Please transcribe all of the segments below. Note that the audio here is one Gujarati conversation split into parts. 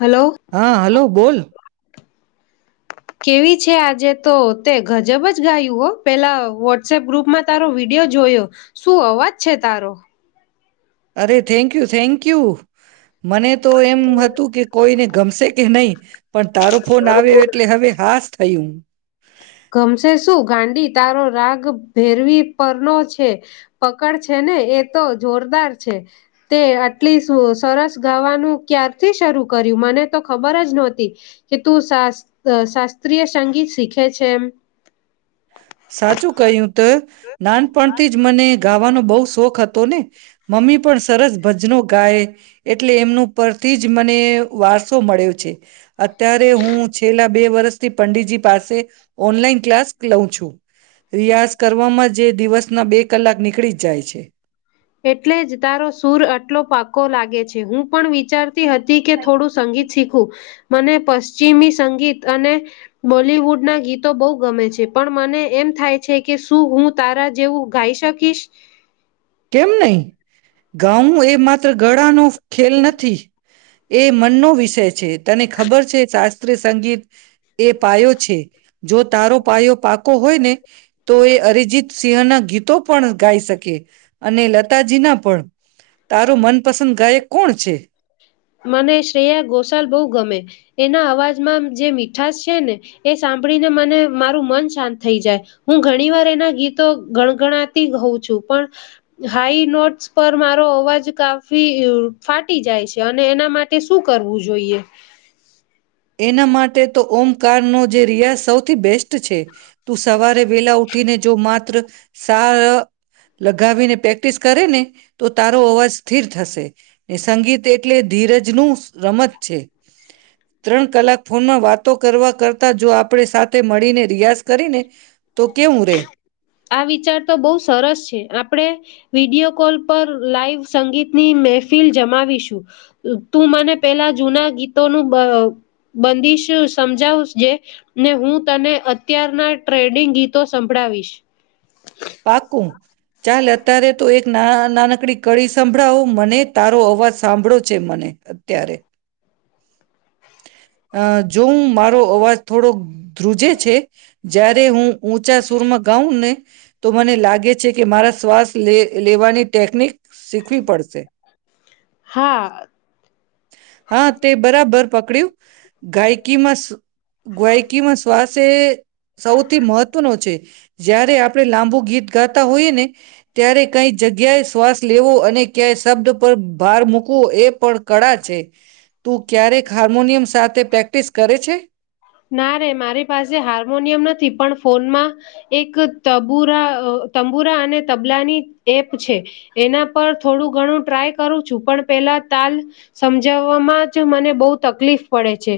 હલો હા હલો બોલ. કેવી છે આજે તો તે ગજબ જ ગાયું હો પેલા વોટ્સપ ગ્રુપમાં તારો વિડિયો જોયો શું અવાજ છે તારો અરે થેન્ક યુ થેન્ક યુ મને તો એમ હતું કે કોઈને ગમશે કે નહી. પણ તારો ફોન આવ્યો એટલે હવે હાસ અયું ગમશે શું ગાંડી તારો રાગ ભેરવી પરનો છે પકડ છે ને એ તો જોરદાર છે, તે આટલી સરસ ગાવાનું ક્યારથી શરૂ કર્યું મને તો ખબર જ નહોતી કે તું શાસ્ શાસ્ત્રીય સંગીત શીખે છે. એમ સાચું કહ્યું તો નાનપણથી જ મને ગાવાનું બહુ શોખ હતો ને. મમ્મી પણ સરસ ભજનો ગાય એટલે એમનું પરથી જ મને વારસો મળ્યો છે અત્યારે હું છેલ્લા બે વર્ષ થી પંડિતજી પાસે ઓનલાઈન ક્લાસ લઉં છું રિયાઝ કરવામાં જે દિવસ ના બે કલાક નીકળી જ જાય છે એટલે જ તારો સુર આટલો પાક્કો લાગે છે હું પણ વિચારતી હતી કે થોડું સંગીત શીખું મને પશ્ચિમી સંગીત અને બોલવુડના ગીતો બહુ ગમે છે પણ મને એમ થાય છે કે શું હું તારા જેવું ગાઈ શકીશ કેમ નહીં ગાઉ એ માત્ર ગળાનો ખેલ નથી એ મનનો વિષય છે તને ખબર છે શાસ્ત્રીય સંગીત એ પાયો છે જો તારો પાયો પાકો હોય ને તો એ અરિજીત સિંહના ગીતો પણ ગાઈ શકે અને લતાજીના પણ તારો મનપસંદ ગાયક કોણ છે મને શ્રેયા ગોશાલ બહુ ગમે એના અવાજમાં જે મીઠાશ છે ને એ સાંભળીને મને મારું મન શાંત થઈ જાય હું ઘણી વાર એના ગીતો ગણગણાતી હોઉં છું પણ હાઈ નોટસ પર મારો અવાજ કાફી ફાટી જાય છે અને એના માટે શું કરવું જોઈએ એના માટે તો ઓમકારનો જે રિયાઝ સૌથી બેસ્ટ છે તું સવારે વહેલા ઉઠ ઉઠીને જો માત્ર સા ર લગાવીને પ્રેક્ટિસ કરે ને તો તારો અવાજ સ્થિર થશે એ સંગીત એટલે ધીરજ જ નુંજ રમત છે ત્રણ કલાક ફોનમાં વાતો કરવા કરતા જો આપણે સાથે મળીને રિયાઝ કરીને તો કેવું રે [inaudible] આ વિચાર તો બહ સરસ છે આપણે વિડીયો કોલ પર લાઈવ સંગીતની મહેફિલ જમાવીશું તું મને પેલા જૂના ગીતોનું બ બ બંદીશ સમજાવ જેને હું તને અત્યારના ટ્રેડિંગ ગીતો સંભળાવીશ પાકું ચાલ અત્યારે તો એક ના નાનકડી કડી સંભળાવો મને તારો અવાજ સાંભળો છે મને અત્યારે અ જોમ મારો અવાજ થોડોક ધ્રુજે છે જ્યારે હું ઊંચા સુરમાં ગાઉં ને તો મને લાગે છે કે મારા શ્વાસ લેવા લેવાની ટેકનિક શીખવી પડશે હા હા તે બરાબર પકડ્યું ગાયકીમાં સ ગાયકીમાં શ્વાસ એ સૌથી મહત્વ નો છે જય્યારે આપણે લાંબુ ગીત ગાતા હોઈએ ને ત્યારે કઈ જગ્યાએ શ્વાસ લેવો અને અને ક્યાય શબ્દ પર ભાર મૂકવો એ પણ કળા છે તું ક્યારે ના રે મારી પાસે હાર્મોનિયમ નથી પણ ફોનમાં એક તબુરા તંબુરા અને તબલાની એપ છે. એના પર થોડું ઘણું ટ્રાય કરું છું. પણ પેલા તાલ સમજાવ. જ મને બહ તકલીફ પડે છે.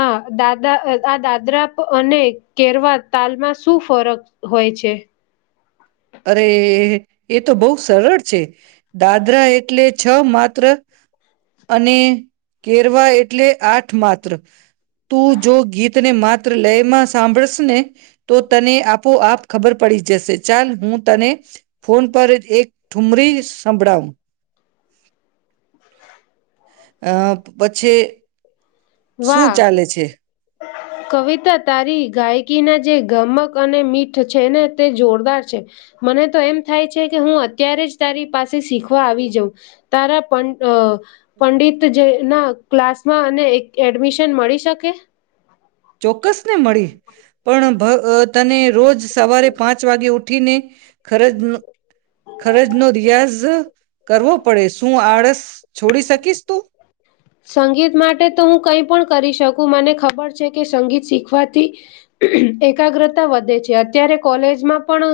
આ દાદા આ દાદરા અને કેરવા તાલમાં શું ફરક હોય છે. અરે એ તો બહુ સરળ છે. દાદરા એટલે જ છ માત્ર, અને ઘેરવા એટલે આ ઠ માત્ર. તું જો ગીતને માત લયમાં સાંભળશેને તો તને આપોઆપ ખબર પડી જશે. ચાલ હું તને ફોન પર એક ઠુમરી સંભળાવું અ પછે શું વાહ ચાલે છે. કવિતા તારી ગાયકીના જે ગમક અને મીઠ છે. ને તે જોરદાર છે. મને તો એમ થાય છે, કે હું અત્યારે જ તારી પાસે શીખવા આવી જઉં. તારા પન અ પંડિત જે ના ક્લાસમાં અને એડમિશન મળી શકે. ચોક્કસ ને મળી. પણ, ભ અ તને રોજ સવારે પાંચ વાગે ઉઠીને, ખરજનો ખરજનો ડીયાઝ કરવો પડે. શું આળસ છોડી શકીશ તું. સંગીત માટે તો હું કઈ પણ કરી શકું. મને ખબર છે, કે સંગીત શીખવાથી એકાગ્રતા વધે છે. અત્યારે, કોલેજમાં પણ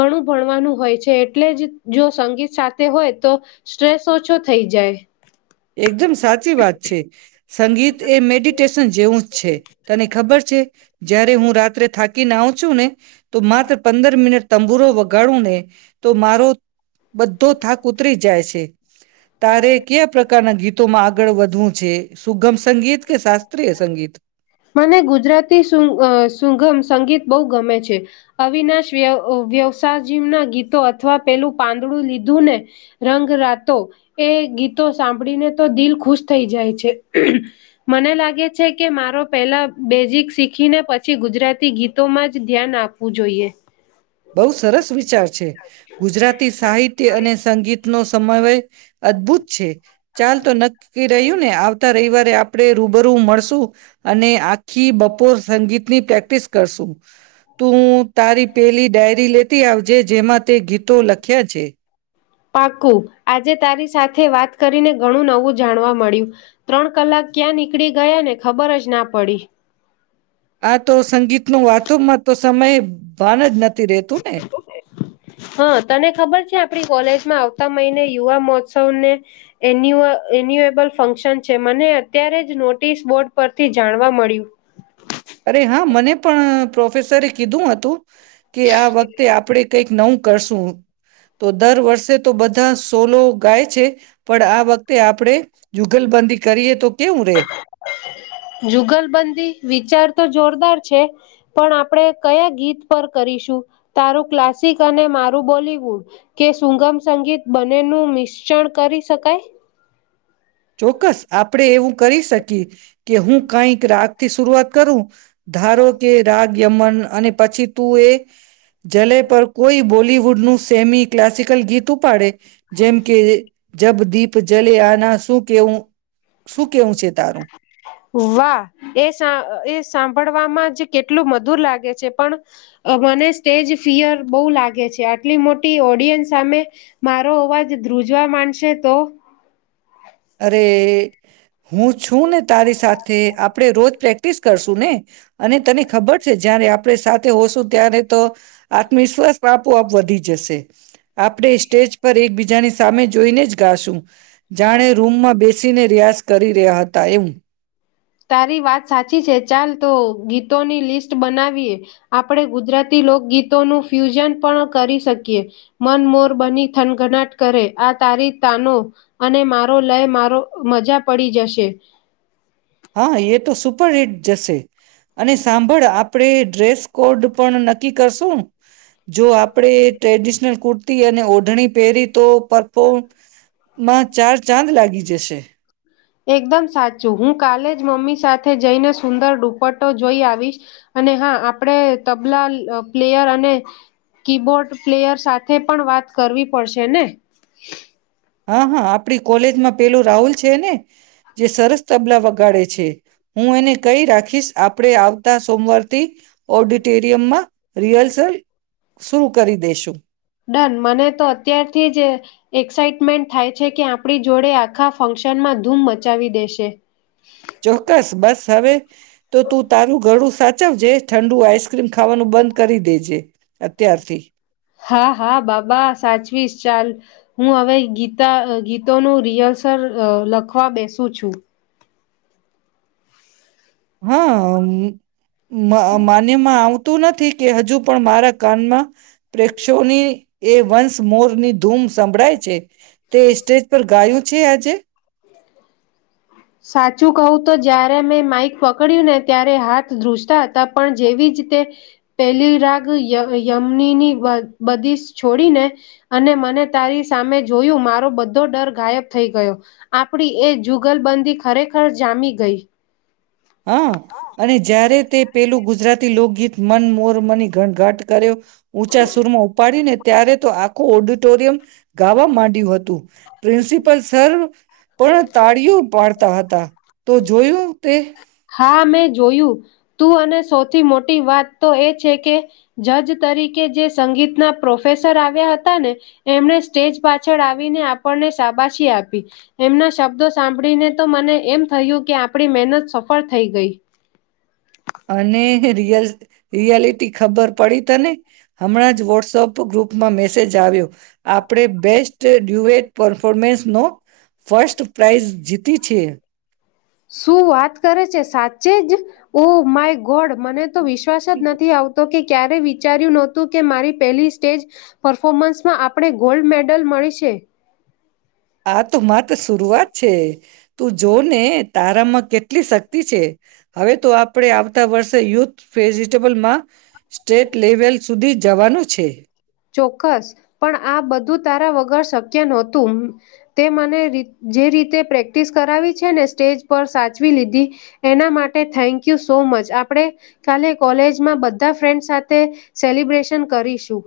ઘણું ભણવાનું હોય છે. એટલે જ જો સંગીત સાથે હોય તો સ્ટ્રેસ ઓછો થઈ જાય. એકદમ સાચી વાત છે. સંગીત એ મેડિટેશન જેવું જ છે. તને ખબર છે. જયારે, હું રાત્રે થાકીને આવુ ચૂને તો માત્ર પંદર મિનટ તંબુરો વગાડુંને, તો મારો બધો થાક ઉતરી જાય છે. તારે ક્યા ના ગીતોમાં આગળ વધવું છે. સુગમ સંગીત કે શાસ્ત્રીય સંગીત મને ગુજરાતી સુગ સુગમ સંગીત બહુ ગમે છે. અવિનાશ વ્ય વ્યવસજીના ગીતો અથવા પેલું પાંદડું લીધુંને રંગ રાતો, એ ગીતો સાંભળીને તો દિલ ખુશ થઈ જાય છે. મને લાગે છે, કે મારો પેલા બેઝિક શીખીને પછી, ગુજરાતી ગીતોમાં જ ધ્યાન આપવું જોઈએ. બહુ સરસ વિચાર છે. ગુજરાતી સાહિત્ય અને સંગીતનો તમાય વય અદભુત છે. ચાલ તો નક્કી રહ્યું, ને આવતા રવિવાર એ આપણે રૂબરૂ મળશું. અને આખી બપોર સંગીત ની પ્રેક્ટિસ કરશું. તું તારી પેલી લેતી આવજે જેમાં તે ગીતો લખ્યા છે. પાકુ આજે તારી સાથે વાત કરીને ઘણું નવું જાણવા મળ્યું. ત્રણ કલાક ક્યાં નીકળી ગયાને ખબર જ ના પડી. આ તો સંગીતનો વાત તો મત સમયે ભાન જ નથી રહેતુંને હા તને ખબર છે આપણી કોલેજમાં આવતા મહિને યુવા મહોત્સવને એન્યુ એન્યુએબલ ફંક્શન છે મને અત્યારે જ નોટિસ બોર્ડ પરથી જાણવા મળ્યું અરે હા મને પણ પ્રોફેસરે કીધું હતું કે આ વખતે આપણે કંઈક નવું કરશું તો દર વર્ષે તો બધા બધા સોલો ગાય છે પણ આ વખતે આપણેે જુગલબંધી કરીએ તો કેવું રે જુગલબંધી વિચાર તો જોરદાર છે પણ આપણે કયા ગીત પર કરીશું તારું ક્લાસિક અને મારું બોલીવુડ કે સુુંગમ સંગીત બનેનું મિશ્રણ કરી શકાય ચોક્કસ આપણેે એવું કરી શકીએ કે હું કઈક રાગ થી શરૂઆત કરું ધારો કે રાગ યમન અને પછી તું એ જલે પર કોઈ બોલવુડનું સેમી ક્લાસિકલ ગીત ઉપાડે જેમ કે જબ દીપ જલે આના સૂખ કેવું શું કહેવું છે તારું વાહ એ સા એ સાંભળવામાં જ કેટલું મધુર લાગે છે પણ મને સ્ટેજ ફિયર બહુ લાગે છે આટલી મોટી ઓડિયન્સ સામે મારો અવાજ ધ્રુજવા માંડશે તો અરે હું છું ને તારી સાથે આપણે રોજ પ્રેક્ટ પ્રેક્ટિસ કરશું ને અને તને ખબર છે જયારે આપણે સાથે હોશું ત્યારે તો આત્મવિશ્વાસ આપોઆપ વધી જશે આપણે સ્ટેજ પર એકબીજાની સામે જોઈને જ ગાશું જાણે માં બેસીને રિયાઝ કરી રહ્યા હતા એવું [inaudible] તારી વાત સાચી છે ચાલ તો ગીતોની લિસ્ટ બનાવીએ આપણે ગુજરાતી લોકગીતોનું ફ્યુઝન પણ કરી શકીએ મન મોર બની થનઘનાટ કરે આ તારી તાનો અને મારો લય મારો મજા પડી જશે હા એ તો સુપર હિટ જશે અને સાંભળ આપડે ડ્રેસ કોડ પણ નક્કી કરશું જો આપડે ટ્રેડિ કુર્તી અને ઓઢણી પહેરી તો પરફો માં ચાર ચાંદ લાગી જશે એકદમ સાચું હું કાલે જ મમ્મી સાથે જઈને સુંદર દુપટો જોઈ આવીશ અને હા આપણેે તબલા પ્લેયર અને કીબોર્ડ પ્લેયર સાથે પણ વાત કરવી પડશે ને હા હા આપણી કોલેજમાં પેલું રાહુલ છે ને જે સરસ તબલા વગાડે છે હું એને કઈ રાખીશ આપણે આવતા સોમવારથી ઓડિટોરિયમમાં રિહર્સલ શરૂ કરી દેસુ. [unintelligible] ડન મને મેન્ટ થાય છે કે, આપણી જોડે આખા ફંક્શનમાં ધૂમ મચાવી દેશેવ ચોક્કસ બસ હવે તો, તું તારું ગળું સાચ ચ જે ઠંડુ આઈસક્રીમ ખાવાનું બંધ કરી દેજે, અત્યારથી. હા હા બાબા સાચવીશ. ચાલ, હું હવે ગીતા ગીતોનું રિહર્સલ લખવા બેસું છું. હા મ માન્યમાં આવ તું નથી કે હજુ પણ મારા કાનમાં પ્રેક્ષો ની એ વંન્સ મોરની ધૂમ સંભળાય છે. તે સ્ટેજ પર ગાયું છે આજે? સાચું કહું તો જયારે મેં માઈક પકડ્યું ને, ત્યારે હાથ ધ્રુસતા હતા. હા પણ જેવી જ તે પેલી રાગ ય યમનીની બંદીશ છોડીને અને મને તારી સામે જોયું, મારો બધો ડર ગાયબ થઈ ગયો આપડી એ જુગલ બંધ ખરેખર જામી ગઈ. હા! અને જયારે તે પેલું ગુજરાત થી લોકગીત મન મોર મની ઘટઘાટ કરે, ઊંચા સુરમાં ઉપાડીને ત્યારે તો આખું ઓડિટોરિયમ ગાવા માંડ્યું હતું. પ્રિન્સિપલ સર પણ તાળીઓ પાડતા હતા તો જોયું તે? હા મેં જોયું તું, અને સૌથી મોટી વાત તો એ છે કે, જજ તરીકે જે સંગીતના પ્રોફેસર આવ્યા હતા ને, એમણે સ્ટેજ પાછળ આવીને આપણને શાબાશી આપી. એમના શબ્દો સાંભળીને તો મને એમ થયું કે, આપણી મહેનત સફળ પર થઈ ગઈ. અને જે રિહર્સલ રિયાલિટી ખબર પડી તને? હમણાં જ વોટ્સઅપ ગ્રુપમાં મેસેજ આવ્યો, આપણે બેસ્ટ ડ્યુએટ પરફોર્મન્સનો ફર્સ્ટ પ્રાઇઝ જીતી છીએ. શું વાત કરે છે? સાચે જ! ઓ માય ગોડ મને વિશ્વાસ જ નથી આવતો કે ક્યારેય વિચાર્યું નહોતું કે, મારી પહેલી સ્ટેજ પરફોર્મન્સમાં આપણે ગોલ્ડ મેડલ મળી છે. આ તો માત્ર શરૂઆત છે. તું જો ને, તારા મ કેટલી શક્તિ છે. હવે તો આપણે આવતા વર્ષે યુ્ધ વેજિટેબલ માં સ્ટેટ લેવલ સુધી જવાનું છે. ચોક્કસ પણ આ બધું તારા વગર શક્ય નહોતું. તે મને જે રીતે પ્રેક્ટિસ કરાવી છે ને, સ્ટેજ પર, સાચવી લીધી એના માટે થેન્ક યુ સો મચ આપણે કાલે કોલેજમાં બધા ફ્રેન્ડ સાથે તે સેલિબ્રેશન કરીશું.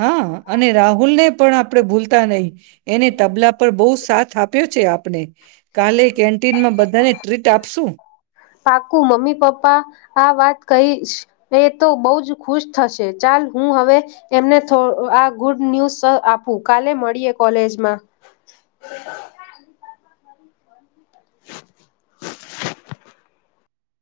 હા અને રાહુલ ને પણ, આપ આપણે ભૂલતા નહી એને તબલા પર બહુ સાથ આપે આપ્યો છે આપણે કાલે કેન્ટીનમાં બધા તેને ટ્રીટ આપશું પાકુ મમ્મી પપ્પા આ વાત કહીએ એ તો બહ જ ખુશ થશે ચાલ હું હવે એમને આ ગુડ ન્યૂઝ આપું કાલે મળીએ કોલેજમાં